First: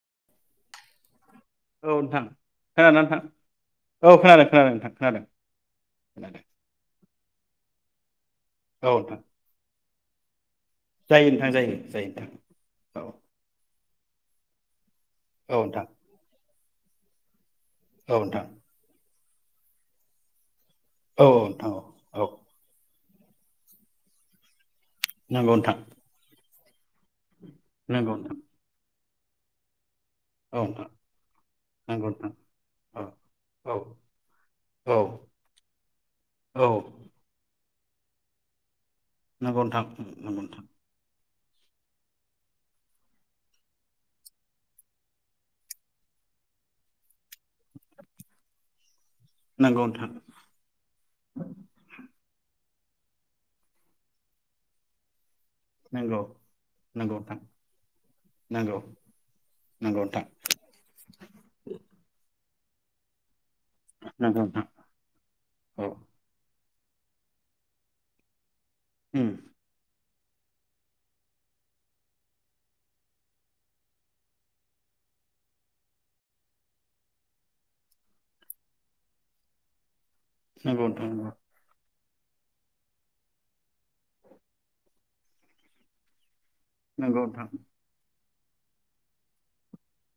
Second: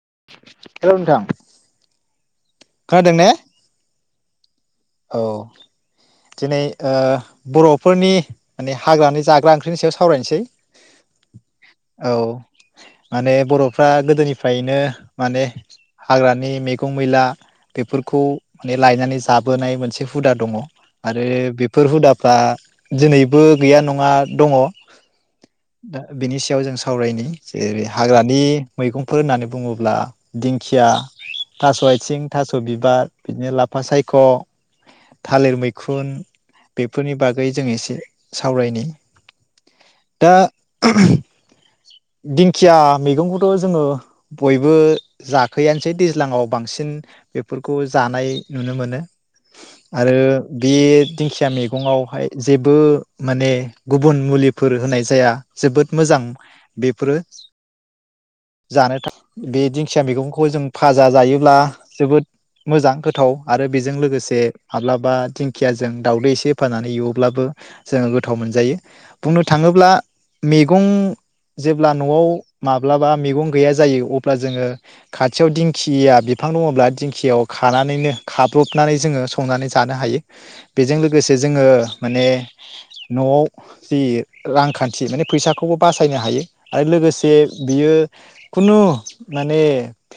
[inaudible] औ नोंथां ना खोनादों नोंथां ने औ खोनादों खोनादों नोंथां खोनादों औ खोनादों दिनै ओ बर'फोरनि माने औ नोंथां हाग्रानि जाग्रा ओंख्रिनि सायाव सावरायनोसै जायो नोंथां जायो जायो नोंथां औ फ्रा गोदोनिफ्रायनो माने हाग्रानि मेग खौ मैला औ बेफोरखौ नोंथां माने लायनानै जा जाबोनाय मोनसे हुदा दङ आरो औ नोंथां बेफोर औ औ नोंथां औ हुदाफ्रा दिनैबो गैया नङा दङ नंगौ नोंथां दा बेनि सि [unintelligible] जों सावरायनायनि जेरै नंगौ हाग्रानि नोंथां मैगं फो होननानै बुङोब्ला औ दिंखिया थास' नोंथां नंगौ आयथिं नोंथां थास' बिबार बिदिनो औ औ लाफा सायख' थालिर मैखुन औ बेफोरनि बागै जों एसे ए सावरायनि नोंगौ नोथां दा नोंगौ नोथां दिंखिया मैगंखौथ जोङो बयबो जाखोयानोसै दैज्लाङाव बांसिन बेफोरखौ जानाय नुनो मोनो नोंथां आरो बे दिंखिया मैगङावहाय जे बो माने गुबुन मुलिफोर होनाय जाया। जोबोद नंगौ मोजां बेफोरो नोंथां नंगौ जानो था बे दिंखिया नंगौ नोंथां मैगंखौ जों भाजा जायोब्ला जोबोद मोजां गोथाव। आरो बेजों लोगोसे नंगौ नंगौ नोंथां नंगौ नोंथां माब्लाबा औ दिंखियाजों दावदै एसे फानानै एवोब्लाबो जोङो गोथाव मोनजायो। उम बुंनो थाङोब्ला मेगं जेब्ला न'आव माब्लाबा मेगं गैया जायो अब्ला जोङो खाथियाव दिंखिया बिफां दङब्ला दिंख खियाव खानानैनो खाब्रबनानै जोङो संनानै जानो हायो। नंगौ बेजों नोंथां लोगोसे जोङो माने न'आव जि रांखान्थि माने फैसाखौबो बासायनो हायो। आरो नंगौ लोगोसे नोंथां बियो खुनु माने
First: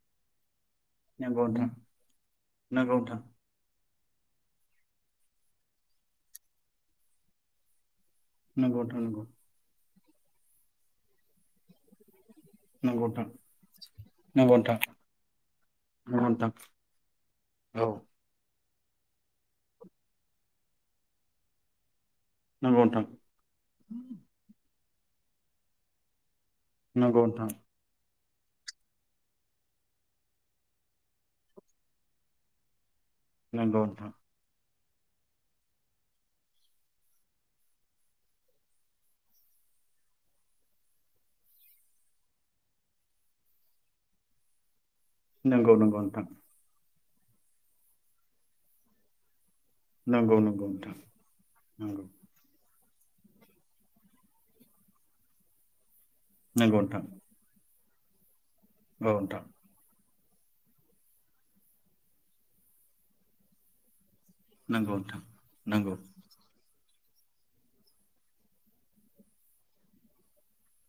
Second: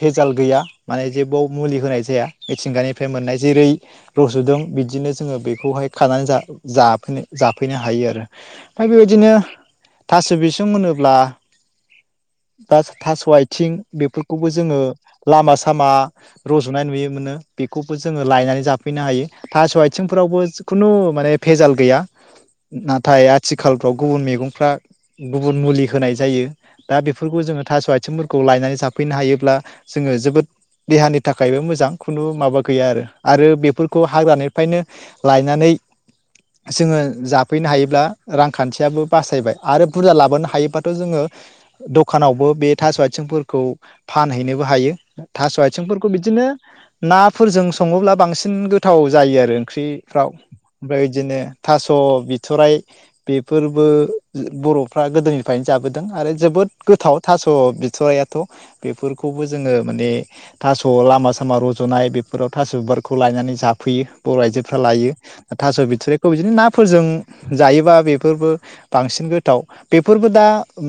भेजाल गैया। माने नंगौ जेबाव नोंथां मुलि होनाय जाया मिथिंगानिफ्राय मोननाय जेरै रज'दों बिदिनो जोङो बेखौहाय खानानै जा जाफैनो जाफैनो हायो आरो। नंगौ नोंथां नंगौ ओमफ्राय नोंथां बेबायदिनो थास' बिसं होनोब्ला दा नंगौ नंगौ थास' नोंथां आइथिं बेफोरखौबो नंगौ नोंथां जोङो लामा-सामा नंगौ नोंथां रज'नाय नुयोम मोनो औ बेखौबो जोङो लायनानै जाफै फैनो हायो थास' आइथिंफोरावबो खुनु माने भेजाल गैया। नंगौ नोंथां नाथाय आथिखालफ्राव गुबुन मैगंफ्रा गुबुन मुलि होनाय जायो। दा नंगौ बेफोरखौ नोंथां जोङो थास' आइथिंफोर खौ लायनानै जाफैनो हायोब्ला जोङो जोबोद देहानि थाखायबो मोजां खुनु माबा गैया आरो। आरो नंगौ बेफोरखौ नोंथां हाग्रानिफ्रायनो लायनानै जोङो जाफैनो हायोब्ला रांखान्थियाबो बासायबाय आरो बुरजा लाबोनो हायोबाथ' जोङो दखानावबो बे थास' आथिंफोरखौ फानहैनोबो हायो। थास' नंगौ नंगौ आथिंफोरखौ नोंथां बिदिनो नाफोरजों सङोब्ला बांसिन गोथाव जायो आरो। ओंख्रिफ्राव नंगौ ओमफ्राय इदिनो थास' बिथ'राइ बेफोरबो बर'फ्रा गोदोनिफ्रायनो जाबोद दों आरो जोबोद नंगौ नोंथां गोथाव थास' बिद सयाथ' नंगौ बेफोरखौबो जोङो माने थास' लामा सामा रज'नाय बेफोराव थास' बिबारखौ लायनानै जाफैयो बर' आइजोफ्रा नंगौ लायो नोंथां थास' औ बिथोरिखौ बिदिनो ना फोरोजों जायोबा बेफोरबो बांसिन गोथाव बेफोरबो दा ओम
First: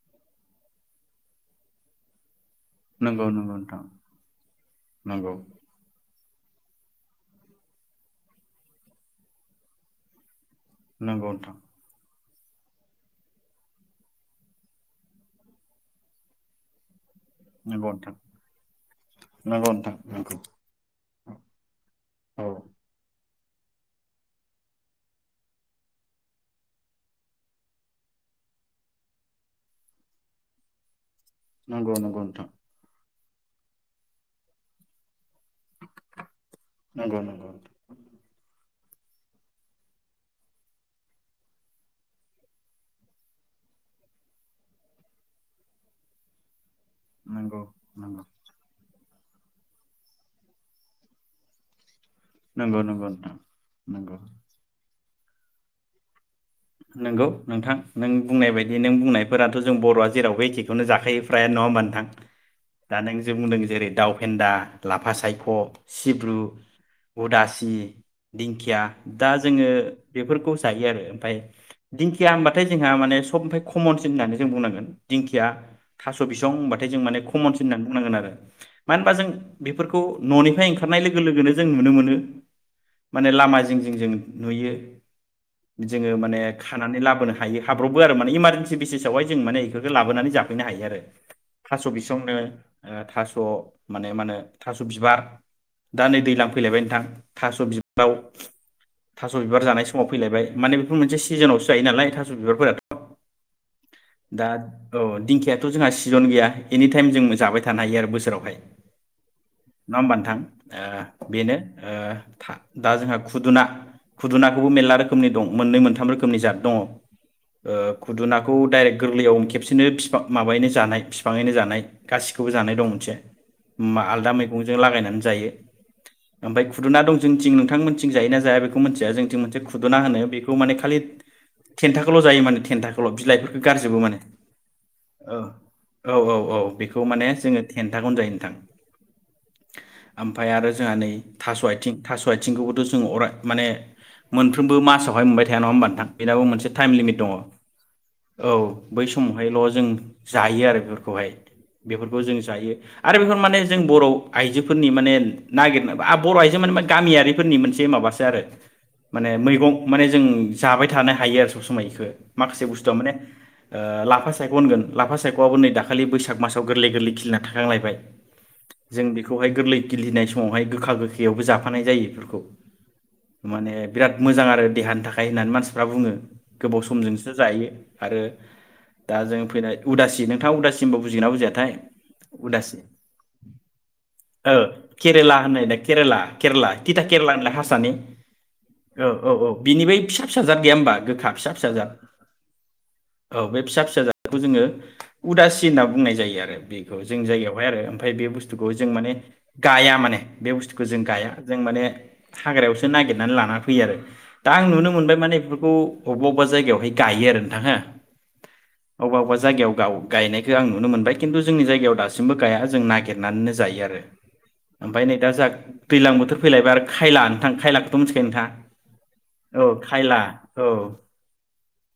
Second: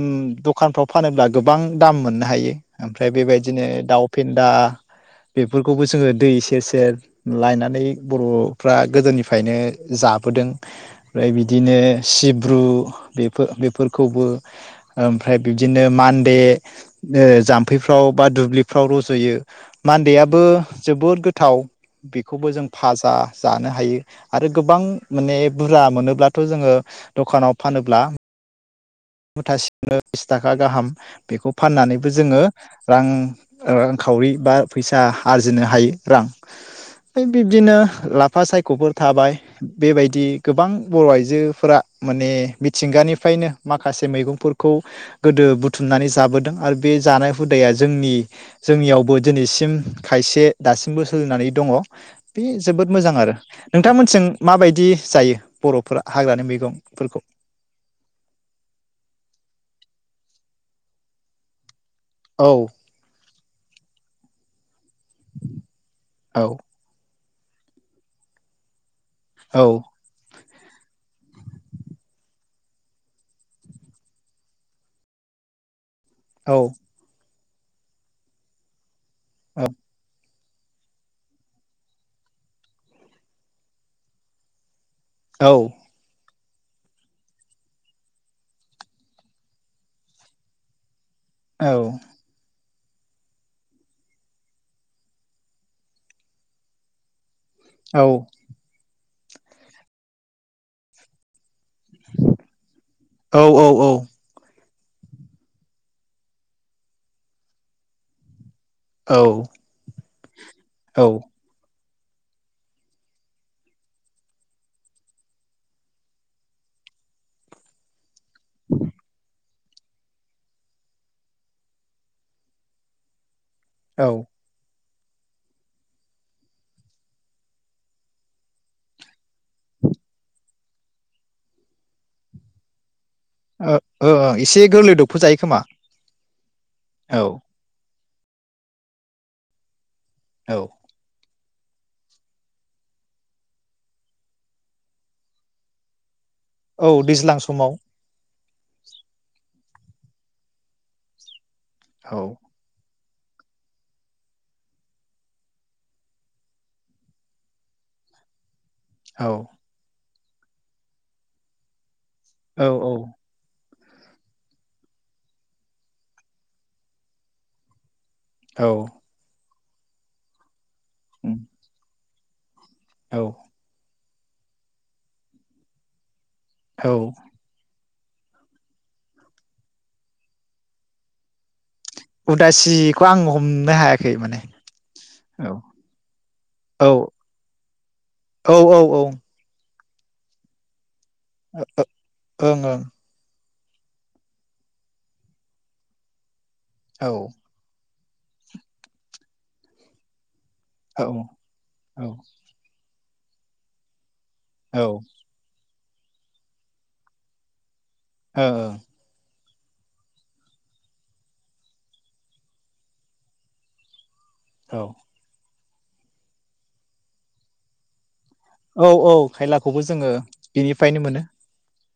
दखानफ्राव फानोब्ला गोबां दाम मोननो हायो नोंथां ओमफ्राय नंगौ बेबायदिनो नोंथां दाउ दा नंगौ नंगौ बेफोरखौबो जों जोङो दै सेर सेर लायनानै बर'फ्रा गोदोनिफ्रायनो जाबोदों नंगौ ओमफ्राय नोंथां बिदिनो सिब्रु बेफो-बेफोरखौबो ओमफ्राय बिब्दिनो मान्दे ओ नंगौ जाम्फैफ्राव बा दुब्लि फाव रज'यो नंगौ नोंथां नंगौ नोंथां नंगौ नोंथां नंगौ मान्देयाबो जोबोर गोथाव औ बेखौबो जों भाजा जानो हायो आरो गोबां माने बुरजा मोनोब्लाथ' जोङो दखानाव फानोब्ला मुथासेयावनो बिस थाखा गाहाम बेखौ नंगौ फाननानैबो नंगौ जोङो नोंथां रां ओ रांखावरि बा फैसा आरजिनो हायो रां नंगौ नंगौ बिब्दिनो लाफा सायख'फोर थाबाय बेबायदि गोबां बर' आइजोफोरा माने मिथिंगानिफ्रायनो माखासे मैगंफोरखौ गोदो बुथुमनानै जाबोदों आरो बे जानाय नंगौ हुदाया जोंनि नंगौ जोंनियावबो दिनैसिम खायसे दासिमबो सोलिनानै दङ बे नंगौ नंगौ जोबोद मोजां आरो नोंथां नंगौ नोंथांमोननिथिं माबायदि? जायो बर'फोरा हाग्रानि मै नोंगौ नोंथां नों बुंनाय बाय दि नों बुंनायफोराथ' जों बर'आ जेरावबो एखेखौनो जाखायो प्रायानो नङा होनबा नोंथां औ दा नों जि बुंदों जेरै दाउ फेन्दा लाफा सायख', सिब्रु औ उदासि, दिंखिया दा औ जोङो बेफोरखौ ज जायो आरो ओमफ्राय दिंखिया होनबाथाय जोंहा माने सबनिफ्राय खमनसिन होननानै जों बुंनांगोन दिंखिया थास' बिसं औ होनबाथाय जों माने ख खमनसिन होननानै बुंनांगोन आरो मानो होनबा जों औ बेफोरखौ न'निफ्राय ओंखारनाय लोगो लोगोनो जों नुनो मोनो माने लामा जिं जिं जों नुयो। औ जोङो माने खानानै लाबोनो हायो हाब्रबो आरो माने इमारजेन्सि बेसिसावहाय जों माने इफोरखो लाबोनानै जाफैनो हायो आरो। थास' बिसं नो अ थास' माने मा होनो थास' बिबार दा नै दैज्लां फैलायबाय नोंथां। थास' बिबाव थास' बिबार जानाय समाव फैलायबाय माने बेफोर मोनसे सिजोनावसो जायो नालाय थास' बिबारफोराथ औ औ औ। दा औ दिंखियाथ जोंहा सिजन गैया एनिटाइम जों जाबाय थानो हायो आरो बोसोरावहाय औ। नङा होनबा नोथां ओ बेनो ओ था दा जोंहा खुदुना खुदुनाखौबो मेरला रोखोमनि दं मोननै मोनथाम रोखोमनि जाद दङ ओ खुदुनाखौ दायरेक्ट गोरलैयाव खेबसेनो फिफां माबायैनो जानाय फिफाङैनो जानाय गासिखौबो जानाय दं मोनसे। मा औ ओ आलदा मै जों लागायनानै जायो ओफ्राय खुदुना दं जोंंनिथिं नोंथांमोनथिं नोंथांमोननिथिं जायोना जाया बेखौ मोनथिया जों निथिं मोनसे खुदुना होनो बेखौ थ माने खालि थेनथाखोल' जायो माने थेनथा ओ ओ एसे गोरलै दफखौ औ जायो खोमा। औ औ औ। बेखौ औ माने जोङो थेन नथाखौनो जायो नोंथां। ओमफाय औ आरो जोंहा नै थास' आथिं थास' आथिंखौबोथ जों अराय माने मोनफ्रोमबो मासावहाय मोनबाय थाया नङा होमबा नोंथां। बेनाबो मोनसे टाइम औ लिमिट दङ। दैज्लां समाव औ बै समावहायल जों जायो आरो बेफोरखौहाय। औ बेफोरखौ जों जायो। आरो बेखौ माने जों बर' आइजोफोरनि माने नागिरनाय बर' आइजो माने गामियारिफोरनि मोनसे माबासो आरो। औ माने मैगं माने जों जाबाय थानो हायो आरो सब समाय इखो। माखासे औ बुस्थुआ औ माने ओ लाफा सायख होनगोन लाफा सायख'आबो नै दाखालि बैसाग मासाव गोरलै गोरलै खिलिना थाखांलायबाय। औ जों बेखौहाय। गोरलै गिलिनाय समावहाय गोख खा उम गोखैयावबो जाफानाय जायो बेफोर खौ। औ माने। बिराद मोजां आरो देहानि थाखाय होननानै मानसिफ्रा बुङो। गोबाव औ समजोंसो जायो। आरो दा जों फैनाय उदासि नोंथाङा उदासिमबो बुजिगोना बुजियाथाय। उदासि उदासिखौ आं हमनो हाया ओ केरेला होनो केरेला केरेला औ तिथा केरेला होनलाय हारसानि औ ओं औ ओं औ औ। बिनिफ्राइ फिसा फिसा जाद गैया होमबा गोखा फिसा फिसा जाद [unintelligible] ओं ओं। औ बे फिसा फिसा जादखौ जोङो उदासि होनना बुंनाय जायो आरो। बेखौ औ जोंनि जायगायावहाय आरो। ओमफ्राइ बे बुस्थ थुखौ जों माने गाया माने। बे बुस्थुखौ जों ओं गाया जों माने ओं हाग्रायाव सो नागिरनानै लाना फैयो आरो। दा आं औ नुनो मोनबाय माने इफोरखौ। अबेबा अबेब जायगायावहाय गायो आरो नोंथां हो। औ औ। अबेबा अबेबा जायगायाव गाव गायनायखौ आं नुनो मोनबाय खिन्थु जोंनि जायगायाव दासिमबो गाया जों नागिर नानैनो जायो आरो। ओमफ्राय नै दा जोंहा दैलां बोथोर फैलायबाय आरो खायला नोंथां खायलाखौथ' मोन्थि औ औ खायलाखौबो जोङो औ बेनिफ्रायनो मोनो।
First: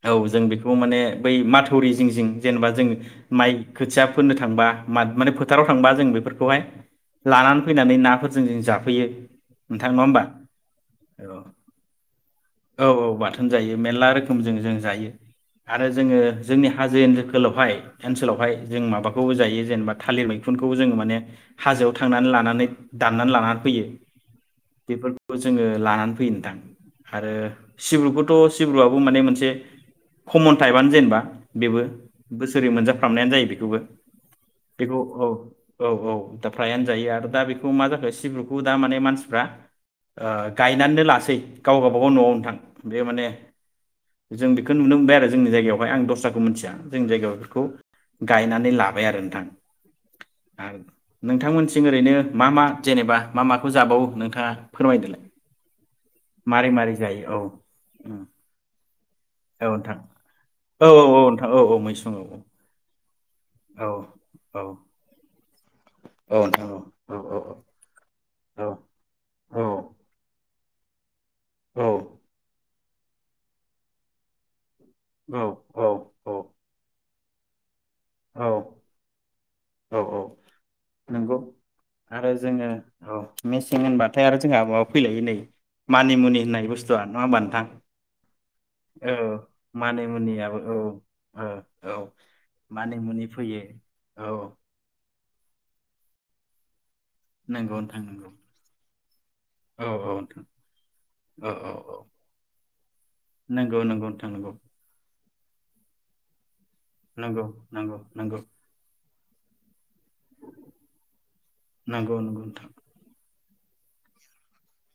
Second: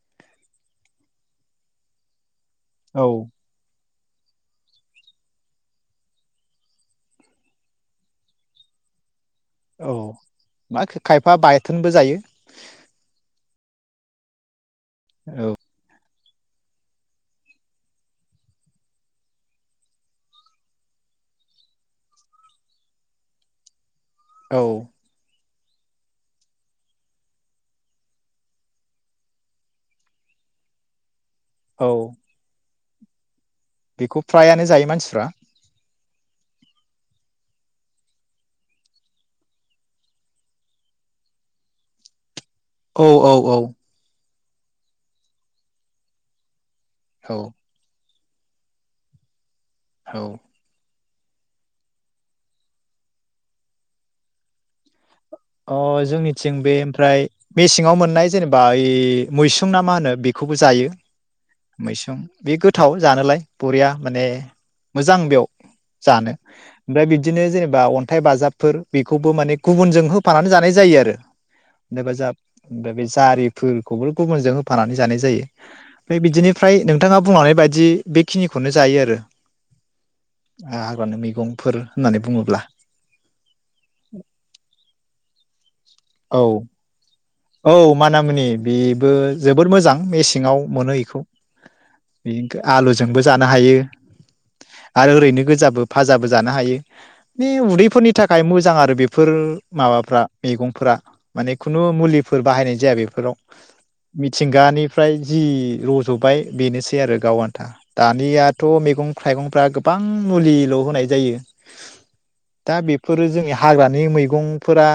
औ जों बेखौ माने बै माथौरि जिं जिं। जेनेबा जों औ माइ। खोथिया फोनो थांबा मा माने फोथाराव थांबा। जों बेफोरखौहाय लानानै फैनानै नाफोरजों जों जाफैयो। नोंथां औ नङा होमबा मा औ खायफा बाथोनबो जायो। थोन जायो मेरला रोखोमजों जों जायो औ आरो जोङो। जोंनि हाजो [unintelligible] ओनसोलावहाय जों माबाखौबो जायो जेनेबा थालिर मैखुन खौ जोङो माने हाजोआव थांनानै लानानै दाननानै लानानै फैयो। औ [unintelligible] बेफोरखौ जों जोङो लानानै फैयो नोंथां आरो सिब्रुखौथ' सिब्रुआबो माने मोनसे कमन टाइपनो जेनेबा बेबो औ बोसोरै मोनजा खालामनायानो जायोबे बेखौ फ्रायानो जायो मानसिफ्रा औ औ दा फ्रायानो जायो आरो दा बेखौ मा जाखो सिब्रुखौ दा माने मानसिफ्रा ओ गायनानो लासै गाव बागाव न'आव नोंथां। बे औ माने औ औ जों बेखौ नुनो मोनबाय आरो जोंनि जायगायावहाय आं दस्राखौ मोथिया जोंनि जायगायाव औ इफोरखौ गायनानै लाबाय आरो नोंथां हौ - आं नोंथांमोनथिं ओरैनो मा मा जेनेबा मा माखौ जाबावो नोंथाङा फोरमायदोलाय। अ जोंनिथिं मारै बे मारै जायो ओमफ्राय औ मेसेंआव उम मोननाय जेनेबा ओय औ मैसुं ना मा नोंथां होनो बेखौबो औ जायो औ औ नोंथां औ औ मैसुं औ बे गोथाव जानोलाय औ बरिया माने औ मोजां बेयाव जानो औ नोंथां ओमफ्राय औ औ बिदिनो जेनेबा अन्थाइ औ बाजाबफोर बेखौबो माने औ गुबुनजों हो फानानै जानाय जायो आरो औ अन्थाय बाजाब दा बे जारिफोरखौबो गुबुनजों फानानै जानाय औ जायो बिदिनिफ्राय नों नोंथाङा बुंलानाय बायदि बेखिनिखौनो जायो आरो औ औ हाग्रानि नंगौ मैगंफोर होननानै आरो बुङोब्ला जोङो औ मेसिं होनबाथाय आरो जोंहा माबा फै [unintelligible] मानिमुनि औ होननाय बुस्थुआ नङा होनबा औ मानामुनि बेबो जोबोद मोजां मेसेंआव मानिमुनियाबो औ मोनो इखौ औ औ बेखौ आलुजोंबो मानिमुनि जानो फैयो हायो। औ आरो ओरैनो गोजाबो फाजाबो जानो हायो। बे नंगौ नोंथां उदैफोरनि नंगौ थाखाय मोजां आरो बेफोर औ औ माबाफ्रा नोंथां मेगंफ्रा औ माने औ खुनु औ मुलि बाहायनाय जाया बेफोराव नंगौ नंगौ नोंथां नंगौ मिथिंगानिफ्राय जि रज'बाय बेनोसै आरो गाव नंगौ आन्था नंगौ नंगौ दानियाथ' मेगं थाइगंफ्रा गोब बां मुलिल' होनाय जायो नंगौ नंगौ नोंथां दा बेफोरो जोंनि हाग्रानि मैगंफोरा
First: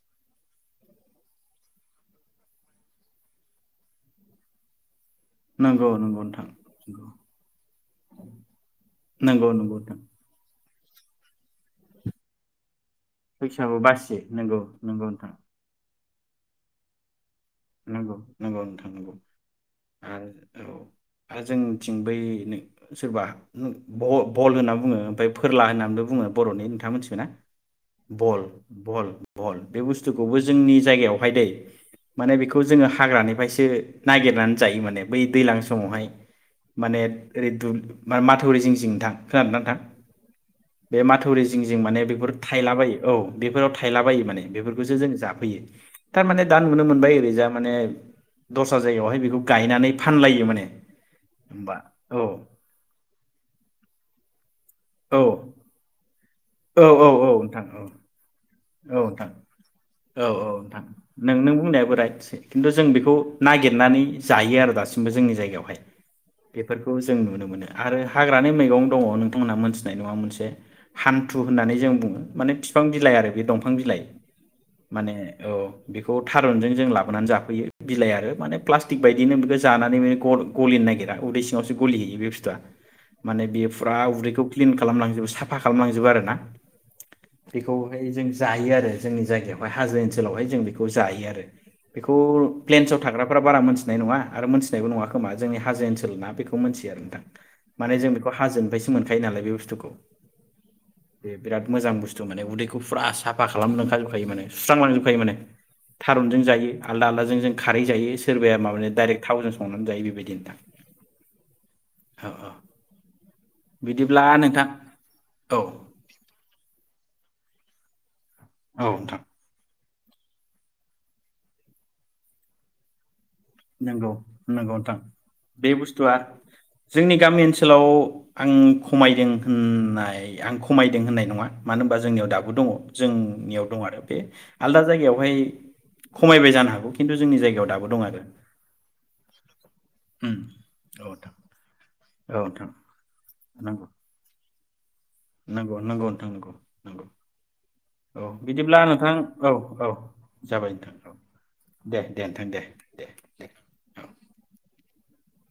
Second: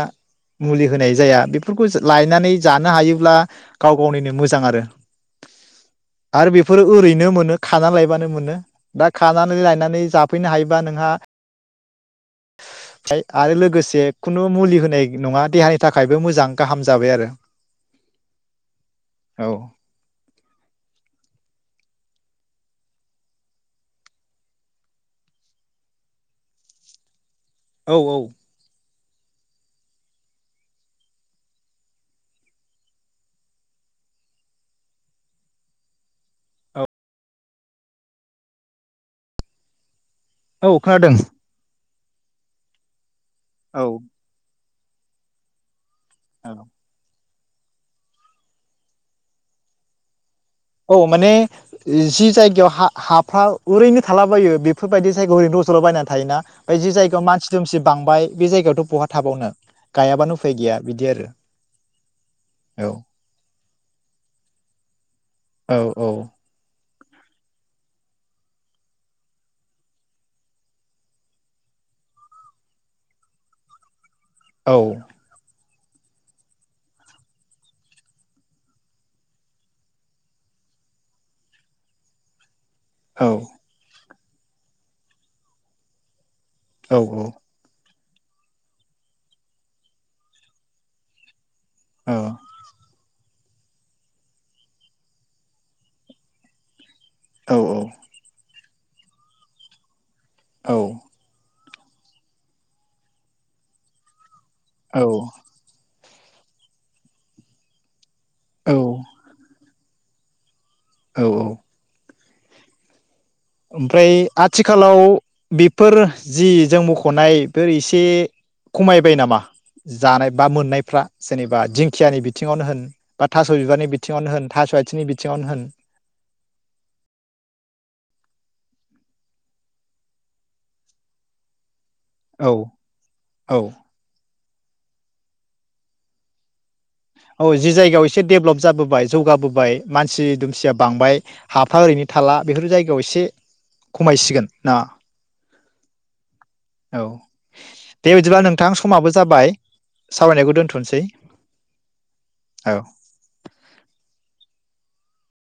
मुलि होनाय जाया बेफोरखौ जो लायनानै जानो हायोब्ला गाव गावनिनो मोजां आरो नंगौ नंगौ नोंथां आरो बेफोरो ओरैनो मोनो खानानै लायबानो मोनो दा नंगौ खानानै नंगौ नोंथां लायनानै जाफैनो हायो। बा नोंहा आरो बैसागु लोगोसे बासियो खुनु नंगौ मुलि होनाय नंगौ नोंथां नङा देहाय थाखायबो मोजां गाहाम जाबाय आरो नंगौ नंगौ नोंथां औ आरो औ आरो जोंथिं बै सोरबा ब-बहल होनना बुङो ओमफ्राय फोरला होननानैबो बुङो बर'नि नोंथांङा मिथिगौना औ औ बल बहल बहल बे बुस्थुखौबो जोंनि जायगायावहाय दै माने बेखौ जोङो हाग्रानिफ्रायसो नागिरनानै जायो माने बै दैज्लां समावहाय औ माने ओरै दु-माथौरि जिं जिं थां खोननानै नोंथां औ बे खोनादों माथौरि जिं जिं माने बेफोर थायलाबायो औ बेफोराव औ थायलाबायो माने बेफोरखौसो जों जाफैयो। थार माने दान ओमफ्राय ओरैजा माने दस्रा जायगायाव गायना फानलायो औ माने होमबा औ जि जायगायाव हा-हाफ्रा ओरैनो थालाबायो बे फोरबायदि औ जायगायाव रज'ला बायना थायो ना ओमफ्राय औ जि औ जायगायाव औ मानसि नोंथां दुमसि औ बांबाय बे जायगायाव औ नोंथां औ औ नोंथां बिदि आरो नों नों बुंनायाबो राइटसै खिन्थु जों औ बेखौ नागिरनानै जायो आरो दासिम बो जोंनि जायगायावहाय औ औ बेफोर खौ जों नुनो मोनो आरो हाग्रानि मैगं दङ नोंथांमोनहा मोनथिनाय नङा मोनसे हान्थु होननानै जों बुङो माने बिफां-बिलाइ आरो बे दंफां बिलाइ औ माने औ बेखौ थारुनजों जों लाबोनानै जाफैयो बिलाइ आरो माने प्लास्टिक बायदिनो बेखौ जानानै गलिनो नागिरा उदै सिङावसो गलिहैयो बे बुस्थुआ औ माने बेयो फुरा उदै खौ क्लिन खालामलांजोबो साफा खालामलांजोबो आरो ना औ औ ओमफ्राय जों जायो आरो जोंनि जायगायावहाय हाजो ओनसोलावहाय जों बेखौ जायो आरो बेखौ प्लेनस थाग्रा बारा मोनथिनाय नङा आरो मोनथिनायबो नङा खोमा जोंनि हाजो ओनसोल ना बेखौ मोनथियो आरो औ माने जों बेखौ हाजोनिफ्रायै मोनखायो नालाय बे बुस्थुखौ औ बे बिराद मोजां बुस्थु माने उदैखौ बे फुरा साफा खालाजोबखायो माने सुस्रां औ लांजोबखायो औ माने थारुनजों जायो आलदा आलदाजों खारै जायो सोरबाया औ माबानि डाइरेक थावजों संनानै जायो। बिदिन्था औ औ औ औ बिदिब्ला ओमफ्राय नोंथां आथिखालाव औ बेफोर जि जों मख नाय एसे औ खमायबाय नोंथां नामा? जानाय बा मोननायफ्रा जेनेबा दिंखियानि बिथिङावनो होन बा थास' बिबारनि नंगौ बिथिङावनो होन थास' नंगौ नोंथां आथिंनि बिथिङावनो होन बे बुस्थुआ जोंनि गामि ओनसोलाव आं खमायदों होननाय आं खमायदों होननाय नङा। मानो होनबा जोंनियाव दाबो औ दङ औ जोंनियाव दङ आरो बे आलदा जायगायावहाय खमायबाय जानो हागौ। खिन्थु जोंनि औ जायगायाव जि दाबो दं एसे आरो डेभलप जाबोबाय जौगाबोबाय मानसि उम दुमसिया औ बांबाय नोंथां हाफा ओरै थाला औ बेफोर नोंथां जायगायाव एसे नंगौ खमायसिगोन। ना नंगौ नंगौ नोंथां नंगौ नंगौ औ दे औ बिदिब्ला समाबो नोंथां जाबाय औ औ सावरायनायखौ जाबाय नोंथां दोनथ'नोसै औ दे दे नोंथां दे औ दे दे औ